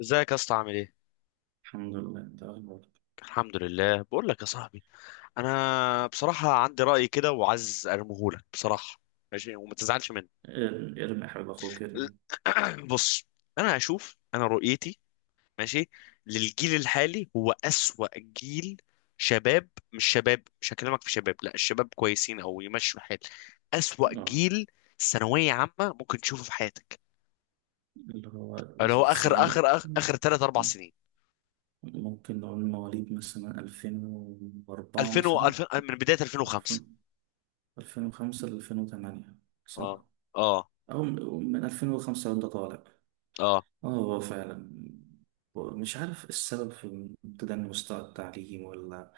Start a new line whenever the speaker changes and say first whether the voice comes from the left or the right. left: ازيك يا اسطى، عامل ايه؟
right: الحمد لله. انت اخبارك؟
left: الحمد لله، بقول لك يا صاحبي، انا بصراحه عندي راي كده وعايز ارميه لك بصراحه. ماشي، وما تزعلش مني.
right: ارمي يا حبيب اخوك،
left: ال-
right: ارمي.
left: بص. انا رؤيتي، ماشي، للجيل الحالي هو اسوأ جيل. شباب مش هكلمك في شباب، لا الشباب كويسين او يمشوا الحال. اسوأ
right: اه،
left: جيل ثانويه عامه ممكن تشوفه في حياتك.
right: اللي هو
left: اللي هو اخر
right: السنة دي
left: اخر اخر,
right: مم.
left: آخر 3 4
right: آه،
left: سنين،
right: ممكن نقول مواليد مثلا 2004، مثلا
left: 2000 من بدايه 2005.
right: 2005 ل 2008،
left: اه.
right: صح؟
left: اه.
right: أو من 2005 وأنت طالع.
left: اه.
right: اه، هو فعلا. مش عارف السبب في تدني مستوى التعليم، ولا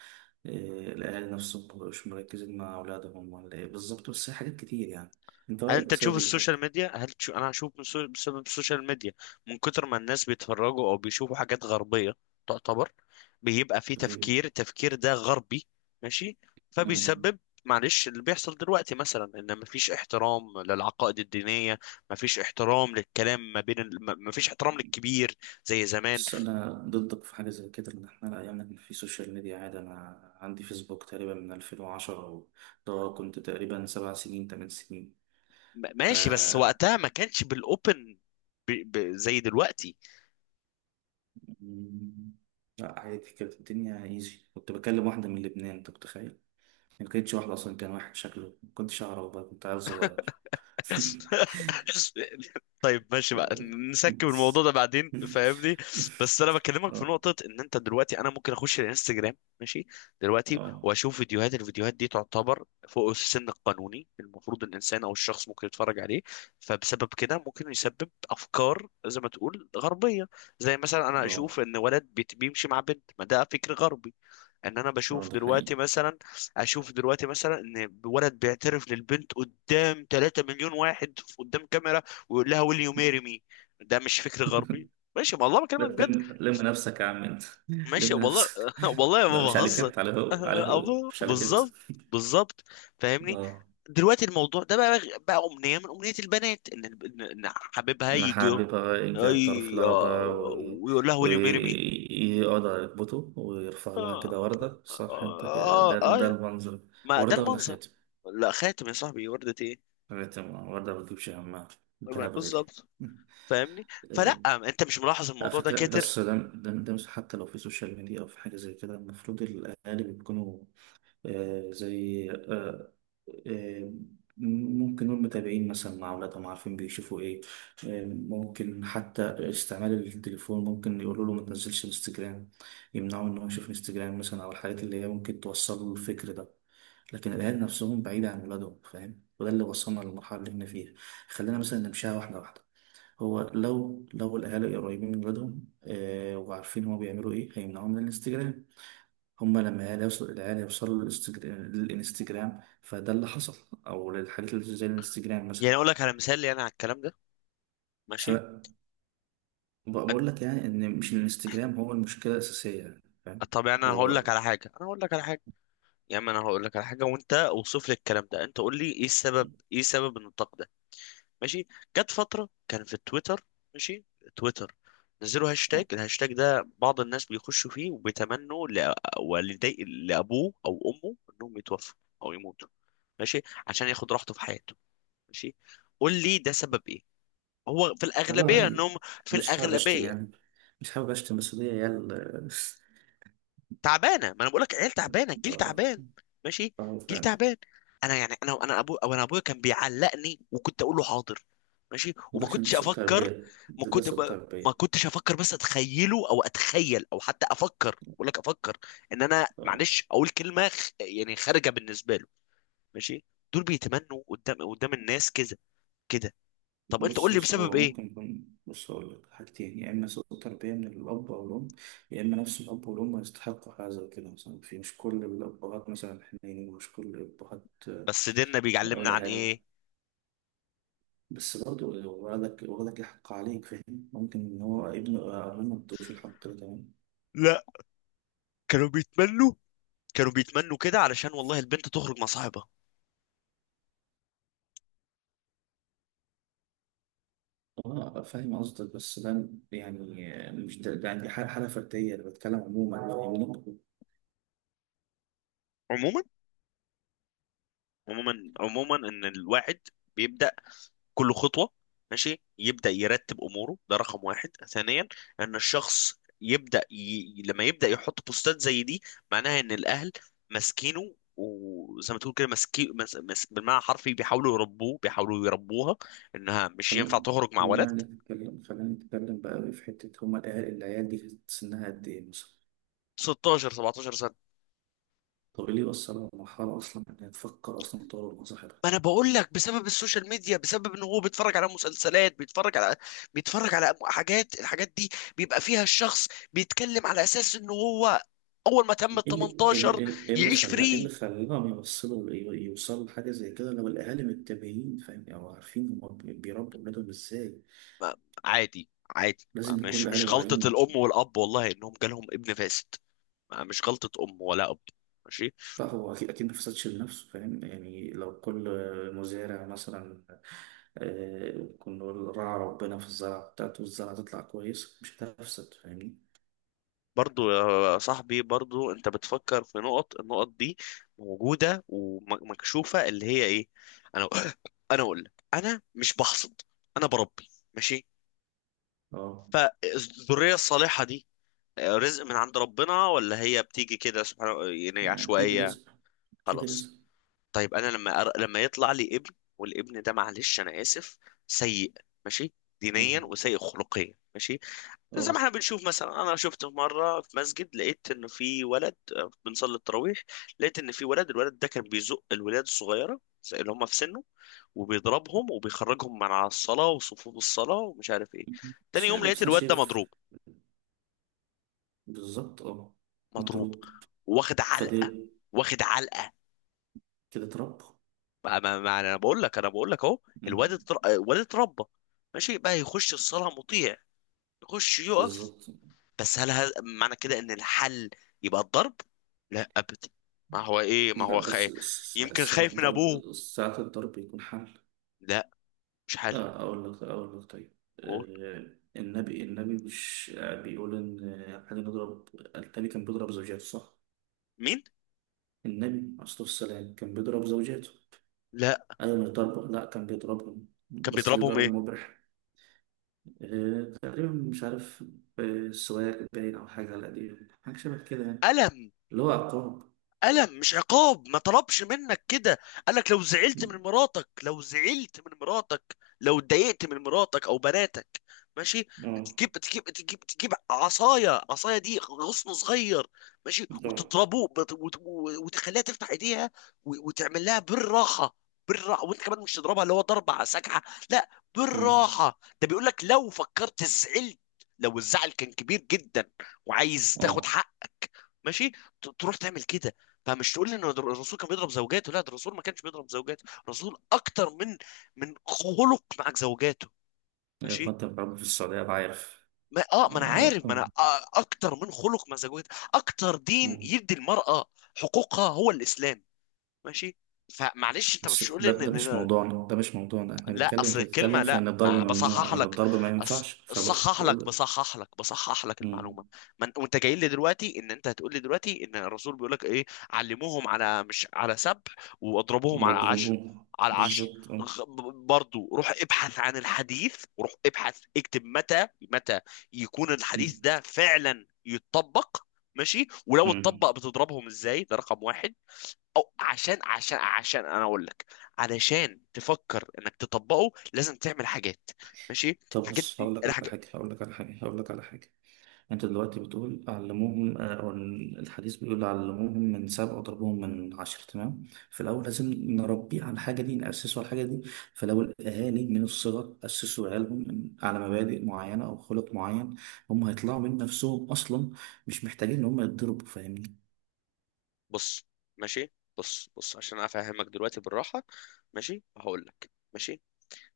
right: إيه. الأهالي نفسهم مبقوش مركزين مع أولادهم، ولا إيه بالظبط، بس هي حاجات كتير يعني. أنت
left: هل
right: رأيك
left: انت تشوف
right: بسبب إيه؟
left: السوشيال ميديا هل تشوف انا هشوف من سو... بسبب السوشيال ميديا، من كتر ما الناس بيتفرجوا او بيشوفوا حاجات غربية، تعتبر بيبقى في
right: طيب؟
left: التفكير ده غربي. ماشي.
right: مم.
left: فبيسبب، معلش، اللي بيحصل دلوقتي مثلا ان مفيش احترام للعقائد الدينية، مفيش احترام للكلام ما بين ال... م- مفيش احترام للكبير زي زمان.
right: بس أنا ضدك في حاجة زي كده، إن إحنا الأيام اللي في سوشيال ميديا عادي. أنا عندي فيسبوك تقريبا من 2010، وده كنت تقريبا 7 سنين 8 سنين. ف
left: ماشي، بس وقتها ما كانش بالاوبن زي دلوقتي.
right: مم. لا عادي، كانت الدنيا ايزي. كنت بكلم واحدة من لبنان، أنت متخيل؟ ما كانتش واحدة أصلا، كان واحد شكله ما كنتش أعرف، بقى كنت عيل صغير.
left: طيب ماشي بقى، نسكب الموضوع
right: بس.
left: ده بعدين، فاهمني؟ بس انا بكلمك في
right: اه،
left: نقطة، ان انت دلوقتي انا ممكن اخش الانستجرام، ماشي، دلوقتي
right: اه،
left: واشوف فيديوهات، الفيديوهات دي تعتبر فوق السن القانوني المفروض الانسان او الشخص ممكن يتفرج عليه. فبسبب كده ممكن يسبب افكار زي ما تقول غربية. زي مثلا انا
right: اه.
left: اشوف ان ولد بيمشي مع بنت، ما ده فكر غربي. ان انا
right: آه،
left: بشوف
right: ده
left: دلوقتي
right: حقيقي.
left: مثلا، اشوف دلوقتي مثلا، ان ولد بيعترف للبنت قدام 3 مليون واحد قدام كاميرا ويقول لها will you marry me. ده مش فكر غربي. ماشي والله،
right: لا،
left: بكلمك بجد.
right: لم نفسك يا عم انت.
left: ماشي
right: لم
left: والله،
right: نفسك.
left: والله
right: لا
left: ما
right: مش عليك
left: بهزر.
right: انت، عليه هو، عليه هو،
left: ابو،
right: مش عليك انت.
left: بالظبط، بالظبط، فاهمني؟
right: اه.
left: دلوقتي الموضوع ده بقى، بقى امنيه من امنيه البنات ان إن حبيبها
right: انا
left: يجي،
right: حابب يرجع يعترف
left: أي...
right: لها
left: آه،
right: بقى،
left: ويقول لها will you marry me.
right: ويقعد على ركبته ويرفع لها كده
left: اه.
right: وردة، صح انت كده؟
left: اه.
right: ده
left: اه،
right: المنظر.
left: ما ده
right: وردة ولا
left: المنظر.
right: خاتم؟
left: لا خاتم يا صاحبي، وردة ايه؟
right: خاتم. اه، وردة ما بتجيبش همها. الذهب غالي.
left: بالظبط. فاهمني؟ فلا،
right: اه.
left: انت مش ملاحظ
right: على
left: الموضوع ده
right: فكرة،
left: كتر؟
right: بس ده مش، حتى لو في سوشيال ميديا أو في حاجة زي كده المفروض الأهالي بيكونوا زي آه، ممكن نقول متابعين مثلا مع أولادهم، عارفين بيشوفوا إيه. آه، ممكن حتى استعمال التليفون، ممكن يقولوا له ما تنزلش انستجرام، يمنعوا إن هو يشوف انستجرام مثلا، أو الحاجات اللي هي ممكن توصل له الفكر ده. لكن الأهل نفسهم بعيدة عن ولادهم فاهم، وده اللي وصلنا للمرحلة اللي احنا فيها. خلينا مثلا نمشيها واحدة واحدة. هو لو الأهالي قريبين من ولادهم، آه، وعارفين هما بيعملوا إيه هيمنعوهم من الانستجرام. هما لما العيال يوصلوا للانستجرام، فده اللي حصل. او للحاجات اللي زي الانستجرام
left: يعني
right: مثلا.
left: اقول لك على مثال لي انا على الكلام ده. ماشي.
right: فبقول
left: أج-
right: لك يعني ان مش الانستجرام هو المشكله الاساسيه، يعني فاهم.
left: طب يعني
right: هو
left: انا هقول لك على حاجه. يا عم انا هقول لك على حاجه، وانت اوصف لي الكلام ده. انت قول لي ايه السبب، ايه سبب ان التقدير؟ ماشي. جت فترة كان في تويتر، ماشي، تويتر، نزلوا هاشتاج، الهاشتاج ده بعض الناس بيخشوا فيه وبيتمنوا والدي لأبوه أو أمه إنهم يتوفوا أو يموتوا، ماشي، عشان ياخد راحته في حياته. ماشي. قول لي ده سبب إيه؟ هو في الأغلبية
right: والله
left: إنهم، في
right: مش حابب اشتم
left: الأغلبية
right: يعني. مش حابب اشتم، بس دي عيال.
left: تعبانه. ما انا بقول لك، عيال تعبانه، الجيل
right: اه،
left: تعبان. ماشي،
right: اه،
left: جيل
right: فعلا.
left: تعبان. انا يعني انا انا ابو او انا ابويا كان بيعلقني وكنت اقول له حاضر. ماشي، وما
right: وده عشان
left: كنتش
right: سوء
left: افكر.
right: تربيه،
left: ما
right: ده
left: كنت ب...
right: سوء
left: ما
right: تربيه.
left: كنتش افكر، بس اتخيله او اتخيل او حتى افكر، بقول لك افكر، ان انا
right: آه.
left: معلش اقول كلمه يعني خارجه بالنسبه له. ماشي. دول بيتمنوا قدام الناس كده، كده. طب انت قول
right: بص
left: لي
right: بص،
left: بسبب
right: اه
left: ايه؟
right: ممكن يكون. بص أقول لك حاجتين، يا إما سوء تربية من الأب أو الأم، يا إما نفس الأب والأم يستحقوا حاجة زي كده. مثلا في، مش كل الأبهات مثلا حنينين، ومش كل الأبهات، آه،
left: بس ديننا بيعلمنا
right: ولا
left: عن
right: حاجة.
left: ايه؟
right: بس برضه ولدك ولدك يحق عليك فاهم. ممكن إن هو ابنه أو أبوه ما ادوش الحق ده، تمام.
left: لا، كانوا بيتمنوا، كانوا بيتمنوا كده علشان والله البنت تخرج مع صاحبها.
right: اه فاهم قصدك، بس ده يعني. مش ده، ده عندي حالة فردية، أنا بتكلم عموما يعني.
left: عموما، عموما ان الواحد بيبدا كل خطوه، ماشي، يبدا يرتب اموره، ده رقم واحد. ثانيا، ان الشخص لما يبدا يحط بوستات زي دي، معناها ان الاهل ماسكينه، وزي ما تقول كده ماسكين بالمعنى الحرفي بيحاولوا يربوها انها مش
right: خلينا
left: ينفع تخرج مع
right: خلينا
left: ولد
right: نتكلم، خلينا نتكلم بقى في حتة، هما العيال دي كانت سنها قد إيه مثلا؟
left: 16 17 سنه.
right: طب إيه اللي يوصلها لمرحلة أصلا إنها تفكر أصلا تطور مظاهرها؟
left: ما انا بقول لك بسبب السوشيال ميديا، بسبب ان هو بيتفرج على مسلسلات، بيتفرج على حاجات الحاجات دي بيبقى فيها الشخص بيتكلم على اساس ان هو اول ما تم ال
right: إيه اللي إيه اللي
left: 18
right: إيه اللي
left: يعيش
right: إيه اللي
left: فري.
right: خلاهم يوصلوا يوصلوا لحاجة زي كده، لو الأهالي متابعين فاهم أو عارفين هما بيربوا ولادهم إزاي؟
left: ما- عادي،
right: لازم يكون
left: مش
right: الأهالي
left: غلطة
right: واعيين.
left: الام والاب، والله انهم جالهم ابن فاسد. مش غلطة ام ولا اب. ماشي.
right: لا هو، أكيد أكيد ما فسدش لنفسه فاهم. يعني لو كل مزارع مثلا، آه، كنا نقول راعى ربنا في الزرعة بتاعته، والزرعة تطلع كويس مش هتفسد، فاهمني.
left: برضو يا صاحبي، برضو انت بتفكر في نقط النقط دي موجودة ومكشوفة، اللي هي ايه؟ انا انا اقول لك، انا مش بحصد، انا بربي، ماشي.
right: اه،
left: فالذرية الصالحة دي رزق من عند ربنا، ولا هي بتيجي كده سبحان، يعني
right: أكيد
left: عشوائية؟
right: رزق، أكيد
left: خلاص.
right: رزق.
left: طيب انا لما لما يطلع لي ابن، والابن ده معلش انا اسف، سيء، ماشي، دينيا
right: مم.
left: وسيء خلقيا، ماشي. زي ما احنا
right: اه،
left: بنشوف مثلا، انا شفته مره في مسجد، لقيت انه في ولد، بنصلي التراويح، لقيت ان في ولد الولد ده كان بيزق الولاد الصغيره زي اللي هم في سنه، وبيضربهم وبيخرجهم من على الصلاه وصفوف الصلاه ومش عارف ايه. تاني
right: مش
left: يوم
right: عارف،
left: لقيت
right: بس أنا
left: الواد ده
right: شايف.
left: مضروب.
right: بالظبط، اه.
left: مضروب.
right: مضروب.
left: واخد علقه.
right: فدي
left: واخد علقه.
right: كده اتربى.
left: ما انا بقول لك، اهو.
right: مم.
left: الواد اتربى، ماشي، بقى يخش الصلاه مطيع، يخش يقف.
right: بالظبط.
left: بس هل هذا معنى كده ان الحل يبقى الضرب؟ لا ابدا. ما هو ايه، ما
right: لا
left: هو
right: بس
left: خايف، يمكن خايف من ابوه.
right: ساعات الضرب يكون حمل.
left: لا، مش حل.
right: آه، أقول لك طيب.
left: قول.
right: آه، النبي مش، آه، بيقول إن، آه، إحنا نضرب. النبي كان بيضرب زوجاته، صح؟
left: مين؟
right: النبي عليه الصلاة والسلام كان بيضرب زوجاته.
left: لا،
right: أيوة، مش ضرب، لا كان بيضربهم،
left: كان
right: بس
left: بيضربهم
right: بيضرب
left: ايه؟
right: مبرح. آه، تقريبا مش عارف. آه، سواك باين أو حاجة على قديم، حاجة شبه كده يعني.
left: قلم؟
right: اللي هو عقاب.
left: ألم مش عقاب. ما طلبش منك كده، قالك لو زعلت من مراتك، لو اتضايقت من مراتك أو بناتك، ماشي،
right: اه،
left: تجيب عصاية عصاية دي غصن صغير، ماشي،
right: اه.
left: وتضربوه وتخليها تفتح ايديها، وتعمل لها بالراحة. بالراحة، وانت كمان مش تضربها اللي هو ضربة على سكعة. لا،
right: مم.
left: بالراحة. ده بيقول لك لو فكرت زعلت، لو الزعل كان كبير جدا، وعايز تاخد
right: اه.
left: حقك، ماشي، تروح تعمل كده. فمش تقول لي ان الرسول كان بيضرب زوجاته. لا، ده الرسول ما كانش بيضرب زوجاته. الرسول اكتر من خلق مع زوجاته.
right: أيوة،
left: ماشي.
right: كنت بلعب في السعودية أنا عارف.
left: ما اه ما انا
right: اه.
left: عارف ما انا آه اكتر من خلق مع زوجاته، اكتر دين
right: مم.
left: يدي المرأة حقوقها هو الاسلام. ماشي. فمعلش، انت
right: بس
left: مش تقول لي
right: ده،
left: ان،
right: ده مش
left: إن-
right: موضوعنا، ده مش موضوعنا. احنا
left: لا،
right: بنتكلم،
left: اصل
right: انت
left: الكلمه،
right: بتتكلم في
left: لا،
right: ان الضرب
left: ما
right: ممنوع
left: بصحح
right: او ان
left: لك.
right: الضرب ما
left: أص...
right: ينفعش،
left: صحح
right: فبقول
left: لك،
right: لك.
left: بصحح لك المعلومه.
right: امم
left: وانت جاي لي دلوقتي، ان انت هتقول لي دلوقتي ان الرسول بيقول لك ايه. علموهم على، مش على سبع، واضربوهم على عشر.
right: مضروبون،
left: على عشر.
right: بالظبط، اه.
left: غ... برضو روح ابحث عن الحديث، وروح ابحث اكتب متى، متى يكون الحديث
right: مم.
left: ده فعلا يتطبق. ماشي، ولو اتطبق
right: مم.
left: بتضربهم ازاي؟ ده رقم واحد. او عشان انا اقول لك، علشان تفكر انك تطبقه لازم تعمل حاجات، ماشي،
right: طب
left: الحاجات
right: بص،
left: دي الحاجات.
right: هقول لك على حاجه. انت دلوقتي بتقول علموهم، آه، أو الحديث بيقول علموهم من سبع وضربوهم من عشر، تمام. في الاول لازم نربيه على الحاجه دي، ناسسه على الحاجه دي. فلو الاهالي من الصغر اسسوا عيالهم على مبادئ معينه او خلق معين، هم هيطلعوا من نفسهم اصلا. مش محتاجين ان هم يتضربوا، فاهمني.
left: بص. ماشي. بص عشان افهمك دلوقتي بالراحه، ماشي، هقول لك. ماشي،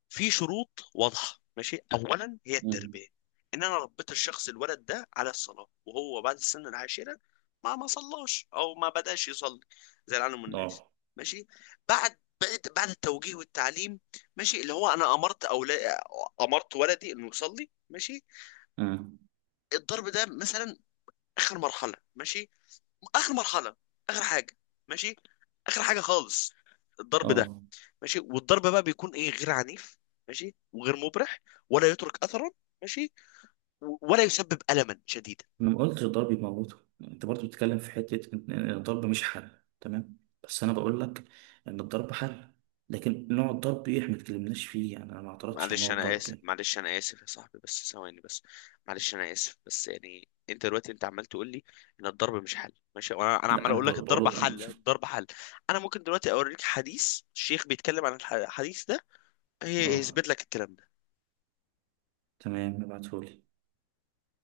left: في شروط واضحة. ماشي، أولا هي
right: مم.
left: التربية، إن أنا ربيت الشخص، الولد ده على الصلاة، وهو بعد السن العاشرة ما صلاش أو ما بدأش يصلي زي العالم والناس.
right: اه.
left: ماشي، بعد بعد التوجيه والتعليم، ماشي، اللي هو أنا أمرت، أولا أمرت ولدي إنه يصلي. ماشي.
right: امم
left: الضرب ده مثلا آخر مرحلة. ماشي، آخر مرحلة، آخر حاجة، ماشي، آخر حاجة خالص، الضرب ده.
right: اه.
left: ماشي. والضرب بقى بيكون ايه؟ غير عنيف، ماشي، وغير مبرح، ولا يترك اثرا، ماشي، ولا يسبب الما شديدا.
right: أنا ما قلتش الضرب يموته يعني. انت برضو بتتكلم في حتة ان إن الضرب مش حل، تمام. بس انا بقول لك ان الضرب حل، لكن نوع الضرب ايه احنا ما اتكلمناش فيه يعني. انا ما اعترضتش على
left: معلش
right: نوع
left: انا
right: الضرب
left: اسف،
right: إيه.
left: معلش انا اسف يا صاحبي، بس ثواني بس. معلش انا اسف، بس يعني انت دلوقتي، انت عمال تقول لي ان الضرب مش حل، ماشي، وانا انا
right: لا
left: عمال
right: انا
left: اقول لك
right: بقول
left: الضرب
right: اه،
left: حل،
right: شوف.
left: الضرب حل. انا ممكن دلوقتي اوريك حديث الشيخ بيتكلم عن الحديث ده،
right: آه،
left: هيثبت لك الكلام ده.
right: تمام، ابعتهولي.